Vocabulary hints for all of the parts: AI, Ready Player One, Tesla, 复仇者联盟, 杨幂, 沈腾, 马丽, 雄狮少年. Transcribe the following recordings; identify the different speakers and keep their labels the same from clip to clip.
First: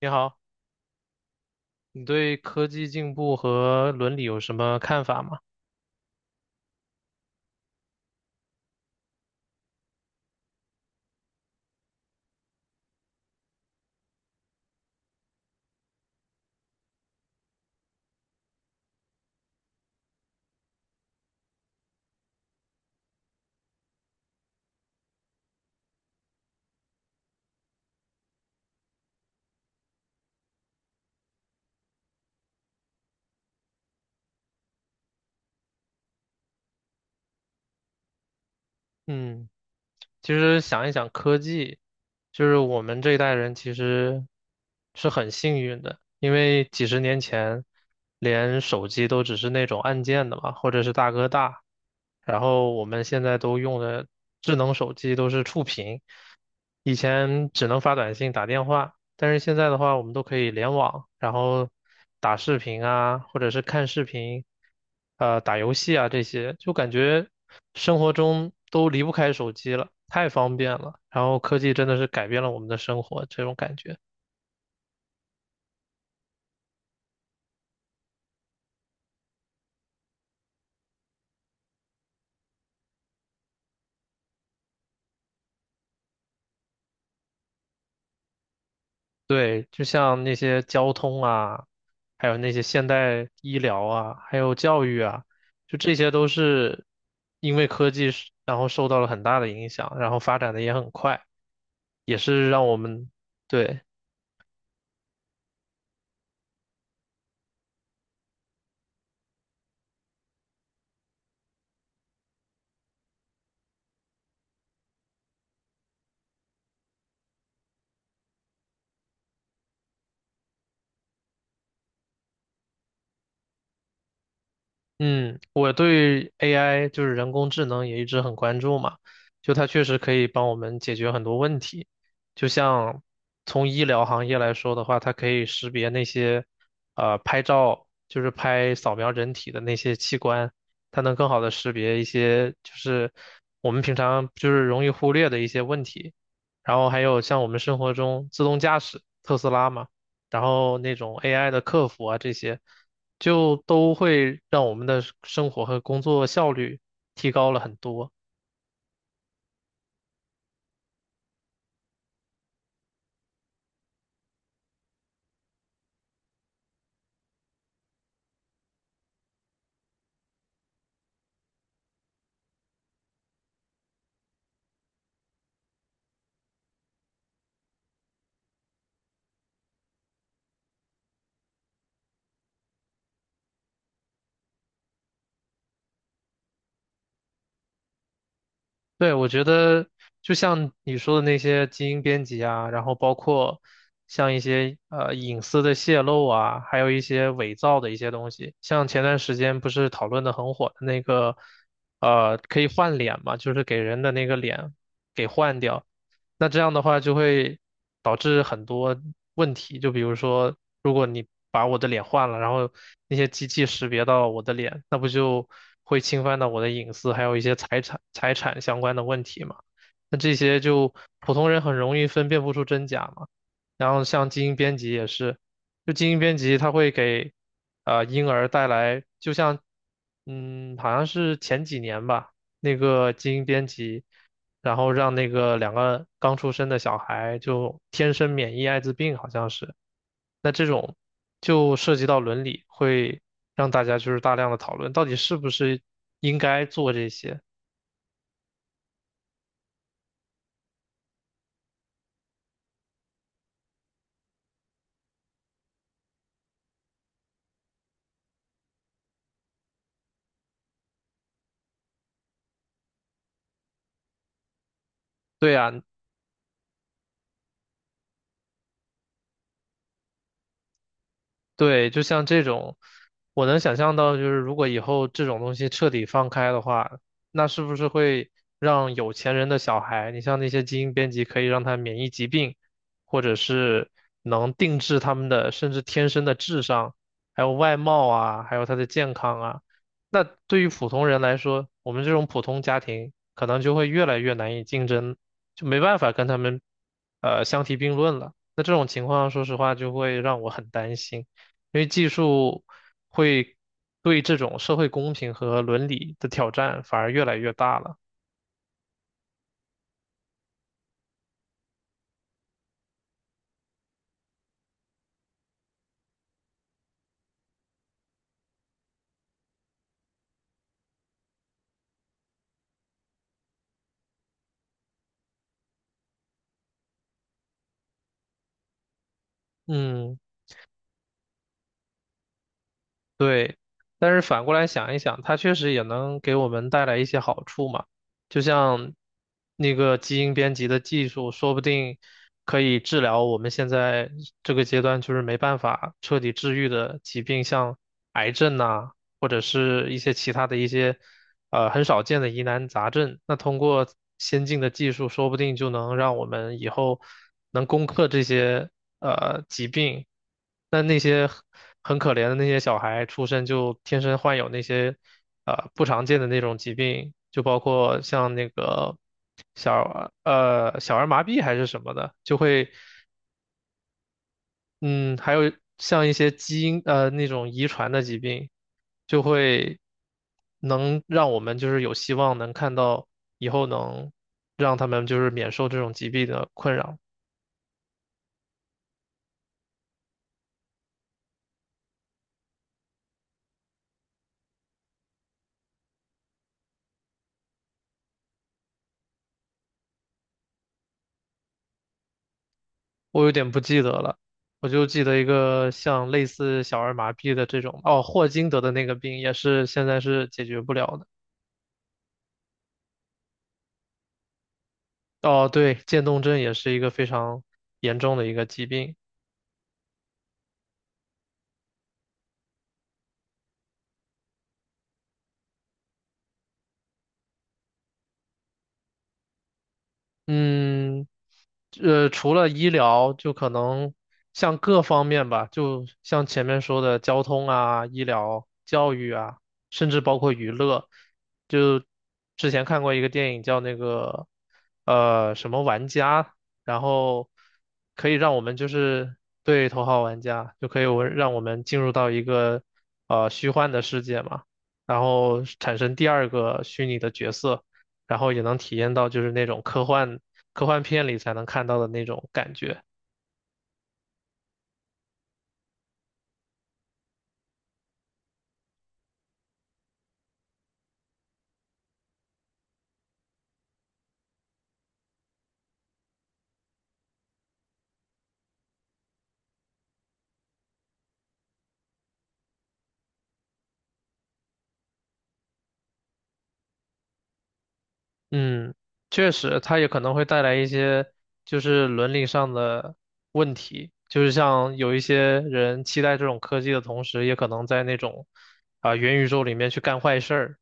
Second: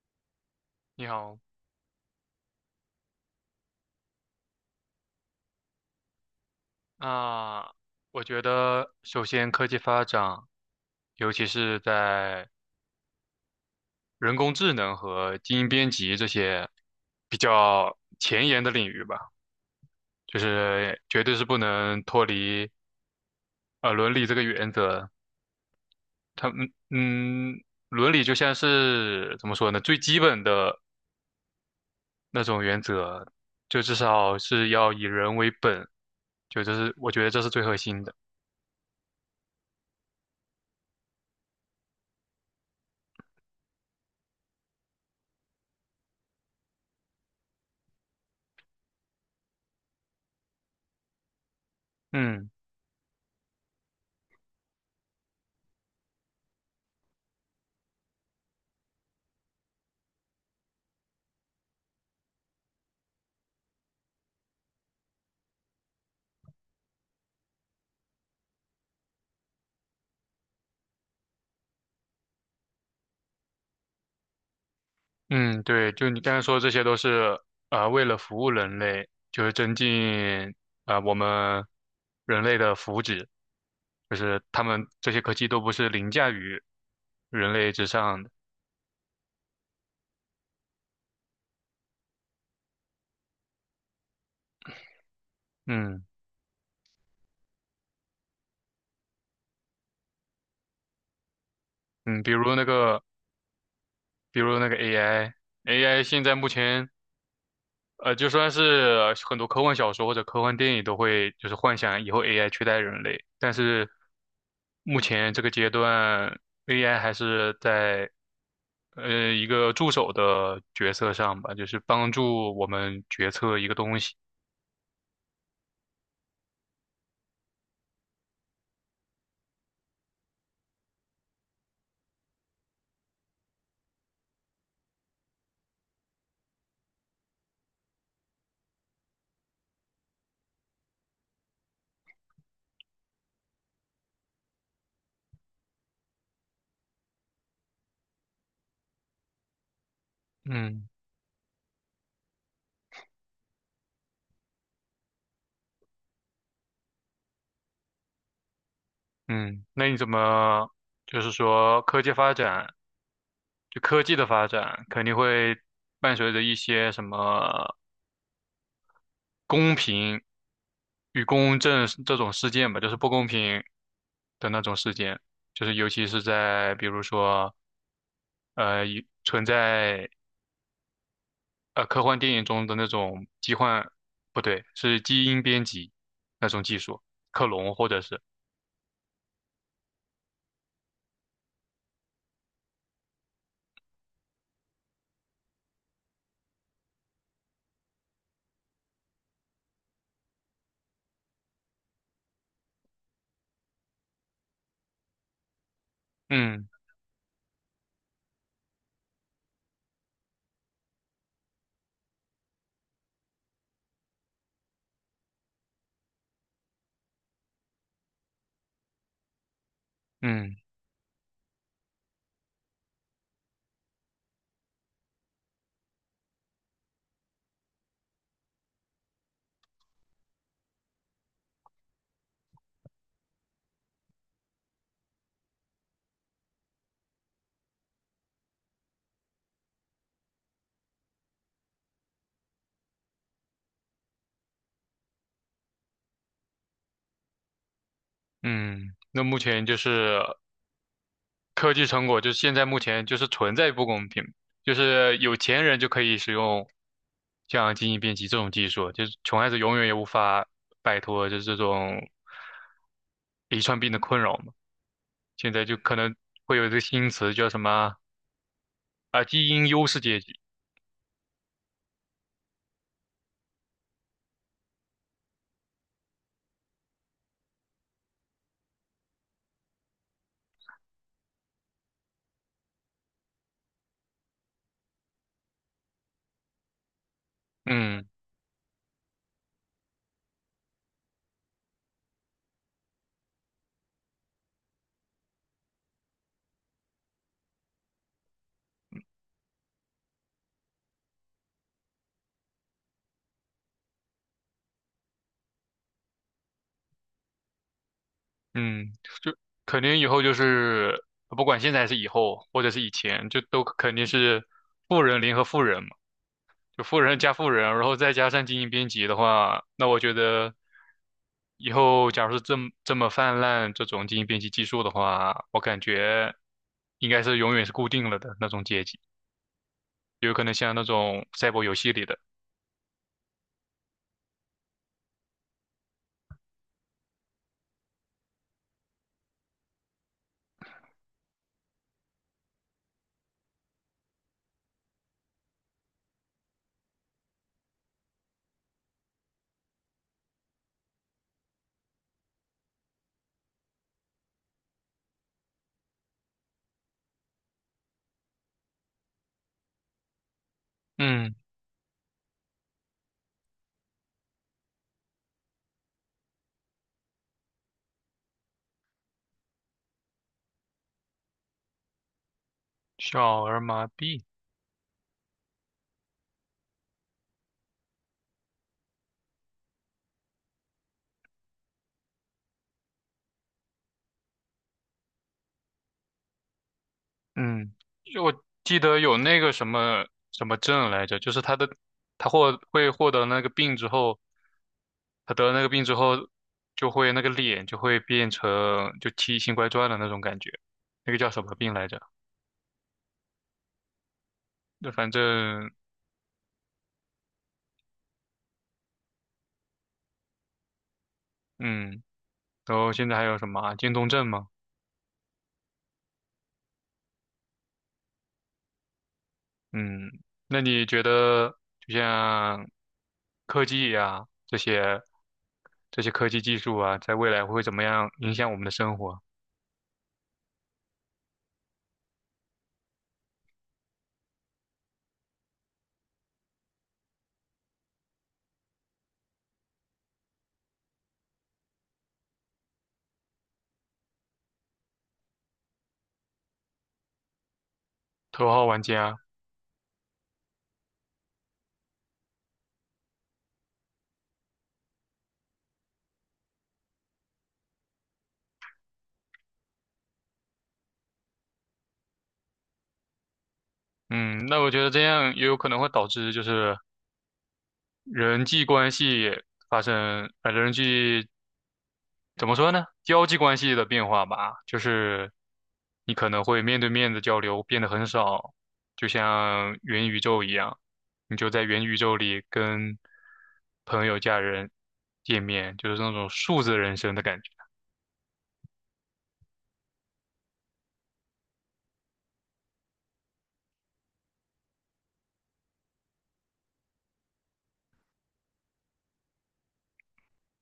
Speaker 1: 你好，
Speaker 2: 你好，
Speaker 1: 你对科技进步和伦理有什么看法吗？
Speaker 2: 那我觉得首先科技发展，尤其是在人工智能和基因编辑这些比较前沿的领域吧，就是绝对是不能脱离伦理这个原则。他们嗯，伦理就像是怎么说呢，最基本的那种原则，就至少是要以人为本，这是我觉得这是最核心的。
Speaker 1: 嗯，其实想一想，科技就是我们这一代人其实是很幸运的，因为几十年前连手机都只是那种按键的嘛，或者是大哥大，然
Speaker 2: 嗯。
Speaker 1: 后我们现在都用的智能手机都是触屏，以前只能发短信、打电话。但是现在的话，我们都可以联网，然后打视频啊，或者是看视频，打游戏啊这些，就感觉生活中都离不开手机了，太方便了。然后科技真的是改变了我们的生活，这种感觉。
Speaker 2: 嗯，对，就你刚才说，这些都是为了服务人类，就是增进我们人类的福祉，就是他们这些科技都不是凌驾于人类之上的。
Speaker 1: 对，就像那些交通啊，还有那些现代医疗啊，还有教育啊，就这
Speaker 2: 嗯
Speaker 1: 些都是因为科技是，然后受到了很大的影响，然后发展的也很快，也
Speaker 2: 嗯，比
Speaker 1: 是
Speaker 2: 如那
Speaker 1: 让我
Speaker 2: 个，
Speaker 1: 们，对。
Speaker 2: 比如那个 AI，AI 现在目前就算是很多科幻小说或者科幻电影都会就是幻想以后 AI 取代人类，但是目前这个阶段，AI 还是在一个助手的角色上吧，就是帮助我们决策一个东西。
Speaker 1: 嗯，我对 AI 就是人工智能也一直很关注嘛，就它确实可以帮我们解决很多问题。就像从医疗行业来说的话，它可以识别那些拍照，就是拍扫描人体的那些器官，它能更好的识别一些就是我们平常就是容易忽略的一些问题。然后还有像我们生活中自动驾驶，特斯拉嘛，然后
Speaker 2: 嗯
Speaker 1: 那种 AI 的客服啊这些。就都会让我们的生活和工作效率提高了很多。
Speaker 2: 嗯，那你怎么就是说科技发展，就科技的发展肯定会伴随着一些什么公平与公正这种事件吧，就是不公平的那种事件，就是尤其是在比如说呃一存在呃科幻电影中的那种疾患，不对，是基因编辑那种技术，克隆或者是
Speaker 1: 对，我觉得就像你说的那些基因编辑啊，然后包括像一些隐私的泄露啊，还有一些伪造的一些东西，像前段时间不是讨论的很火的那个可以换脸嘛，就是给人的那个脸给换掉。那这
Speaker 2: 嗯
Speaker 1: 样的话就会导致很多问题，就比如说，如果你把我的脸换了，然后那些机器识别到我的脸，那不就会侵犯到我的隐私，还有一些财产相关的问题嘛？那这
Speaker 2: 嗯
Speaker 1: 些就普通人很容易分辨不出真假嘛。然后像基因编辑也是，就基因编辑它会给婴儿带来，就像好像是前几年吧，那个基因编辑。然后让那个两个刚出生的小孩就天生免疫艾滋病，好像是。那这种就涉及到伦理，会让大家就是大量的讨论，到底是不是应该做这些？
Speaker 2: 嗯，那目前就是科技成果就是现在目前就是存在不公平，就是有钱人就可以使用像基因编辑这种技术，就是穷孩子永远也无法摆脱就是这种遗传病的困扰嘛。现
Speaker 1: 对
Speaker 2: 在
Speaker 1: 啊，
Speaker 2: 就可能会有一个新词叫什么啊，基因优势阶级。
Speaker 1: 对，就像这种，我能想象到，就是如果以后这种东西彻底放开的话，那是不是会让有钱人的小孩，你像那些基因编辑，可以让他免疫疾病，或者是能定制他们的，甚至天生的智商，还有外
Speaker 2: 嗯
Speaker 1: 貌啊，还有他的健康啊。那对于普通人来说，我们这种普通家庭可能就会越来越难以竞争，就没办法跟他们，相提并论了。那这种情况，说实话，就会让我很担心。因为技术会对这种社会公平和伦理的挑战反而越来越大了。
Speaker 2: 嗯，就肯定以后就是不管现在还是以后，或者是以前，就都肯定是富人联合富人嘛。就富人加富人，然后再加上精英编辑的话，那我觉得以后假如是这么泛滥这种精英编辑技术的话，我感觉应该是永远是固定了的那种阶级，
Speaker 1: 嗯，
Speaker 2: 有可能像那种赛博游戏里的，
Speaker 1: 对。但是反过来想一想，它确实也能给我们带来一些好处嘛。就像那个基因编辑的技术，说不定可以治疗我们现在这个阶段就是没办法彻底治愈的疾病，像癌症呐、或者是一些其他的一些很少见的疑难杂症。那通过先进的技术，说不定就能让我们以后能攻克这些疾病。那那些
Speaker 2: 嗯，
Speaker 1: 很可怜的那些小孩，出生就天生患有那些不常见的那种疾病，就包括像那个小儿麻痹还是什么的，就会。
Speaker 2: 小儿麻痹，
Speaker 1: 嗯，还有像一些基因那种遗传的疾病，就会能让我们就是有希望能看到以后能让他们就是免受这种疾病的困扰。
Speaker 2: 嗯，就我记得有那个什么症来着，就是他的他获会获得那个病之后，他得了那个病之后，就会那个脸就会变成就奇形怪状的那种感觉，那个叫什么病来着？
Speaker 1: 我有点不记得了，我就
Speaker 2: 那
Speaker 1: 记
Speaker 2: 反
Speaker 1: 得
Speaker 2: 正
Speaker 1: 一个像类似小儿麻痹的这种，哦，霍金得的那个病也是现在是解决不了的。
Speaker 2: 嗯，然后现在还有什么啊渐冻症嘛，
Speaker 1: 哦，对，渐冻症也是一个非常严重的一个疾病。
Speaker 2: 嗯，那你觉得就像科技呀、这些科技技术啊，在未来会怎么样影响我们的生活？
Speaker 1: 嗯，除了医疗，就可能像各方面吧，就像前面说的交通啊、医疗、教育啊，甚至包括娱乐。就之前看过一个电影叫那个什么玩家，然后可以让我
Speaker 2: 头
Speaker 1: 们
Speaker 2: 号
Speaker 1: 就
Speaker 2: 玩
Speaker 1: 是，
Speaker 2: 家，
Speaker 1: 对，头号玩家，就可以我让我们进入到一个虚幻的世界嘛，然后产生第二个虚拟的角色。然后也能体验到就是那种科幻片里才能看到的那种感觉。
Speaker 2: 嗯，那我觉得这样也有可能会导致就是。人际关系发生，人际怎么说呢？交际关系的变化吧，就是你可能会面对面的交流变得很少，就像元宇宙一样，你就在元宇宙里跟朋友、家人见面，就是那种数字人生的感觉。
Speaker 1: 嗯，确实，它也可能会带来一些就是伦理上的问题，就是像有一些人期待这种科技的同时，也可能在那种啊、元宇宙里面去干坏事儿，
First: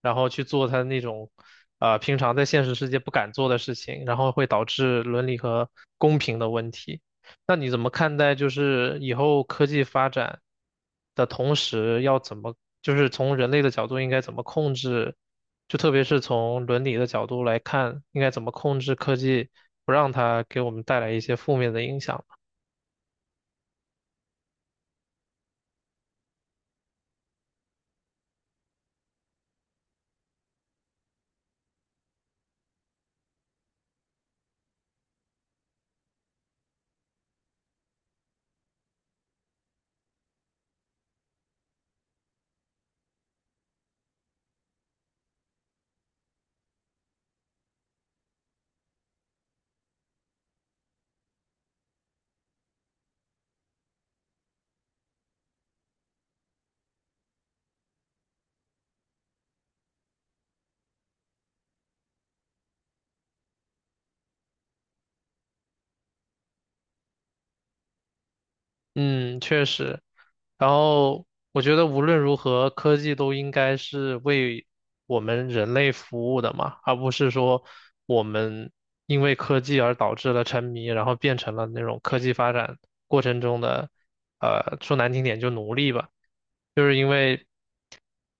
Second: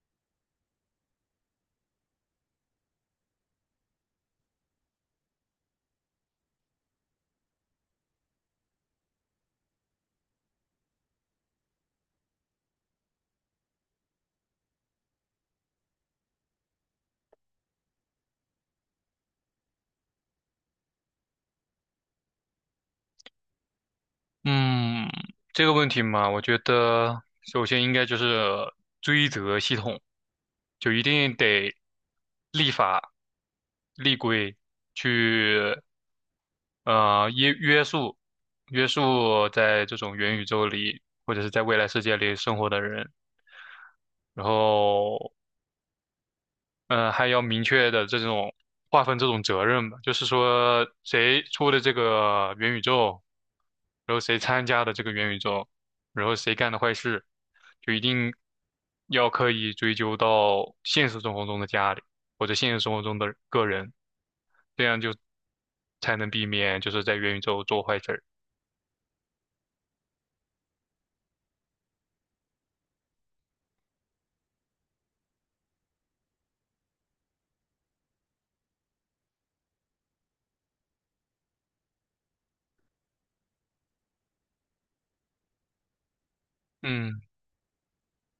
Speaker 1: 然后去做他那种啊、平常在现实世界不敢做的事情，然后会导致伦理和公平的问题。那你怎么看待就是以后科技发展的同时，要怎么就是从人类的角度应该怎么控制？就特别是从伦理的角度来看，应该怎么控制科技，不让它给我们带来一些负面的影响。
Speaker 2: 嗯，这个问题嘛，我觉得首先应该就是追责系统，就一定得立法、立规去呃约约束约束在这种元宇宙里或者是在未来世界里生活的人，然后嗯，还要明确的这种划分这种责任吧，就是说谁出的这个元宇宙，然后谁参加的这个元宇宙，然后谁干的坏事，就一定要刻意追究到现实生活中的家里或者现实生活中的个人，这样就才能避免就是在元宇宙做坏事儿。
Speaker 1: 嗯，确实。然后我觉得无论如何，科技都应该是为我们人类服务的嘛，而不是说我们因为科技而导致了沉迷，然后变成了那种科技发展过程中的，说难听点就奴隶吧。
Speaker 2: 嗯，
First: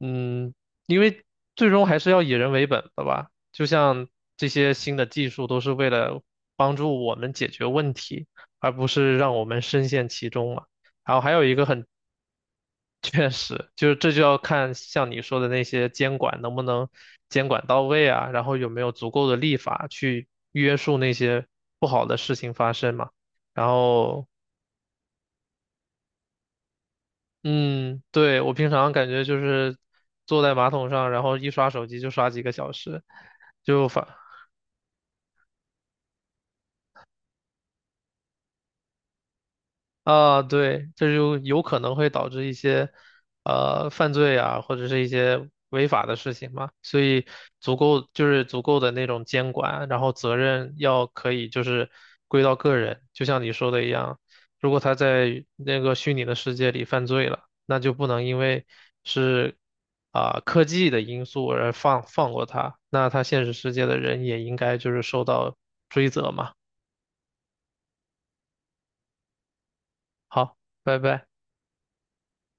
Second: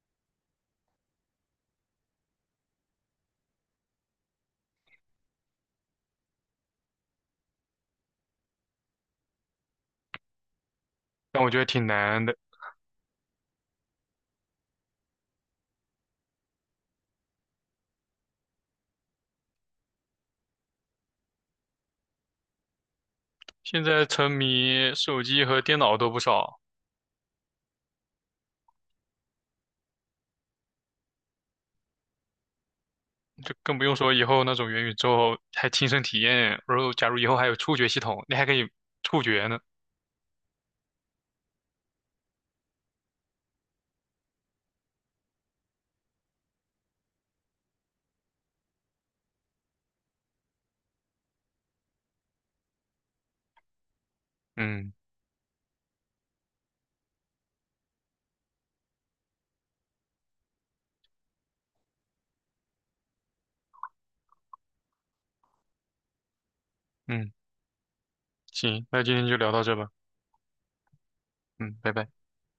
Speaker 1: 嗯，因为最终还是要以人为本的吧。就像这些新的技术都是为了帮助我们解决问题，而不是让我们深陷其中嘛。然后还
Speaker 2: 但
Speaker 1: 有
Speaker 2: 我
Speaker 1: 一
Speaker 2: 觉
Speaker 1: 个
Speaker 2: 得
Speaker 1: 很
Speaker 2: 挺难的，
Speaker 1: 确实，就是这就要看像你说的那些监管能不能监管到位啊，然后有没有足够的立法去约束那些不好的事情发生嘛。然
Speaker 2: 现在
Speaker 1: 后
Speaker 2: 沉迷手机和电脑都不少。
Speaker 1: 嗯，对，我平常感觉就是坐在马桶上，然后一刷手机就刷几个小时，
Speaker 2: 就更不
Speaker 1: 就
Speaker 2: 用
Speaker 1: 反
Speaker 2: 说以后那种元宇宙还亲身体验，然后假如以后还有触觉系统，你还可以触觉呢。
Speaker 1: 啊，对，这就有可能会导致一些犯罪啊，或者是一些违法的事情嘛，所以足够的那种监管，然后责任要可以就是归到个人，就像你说的一样，如果
Speaker 2: 嗯
Speaker 1: 他在那个虚拟的世界里犯罪了，那就不能因为是啊、科技的因素而放过他，那他现实世界的人也应该就是受到追责嘛。
Speaker 2: 嗯，行，那今天就聊到这吧。
Speaker 1: 好，拜拜。
Speaker 2: 嗯，拜拜。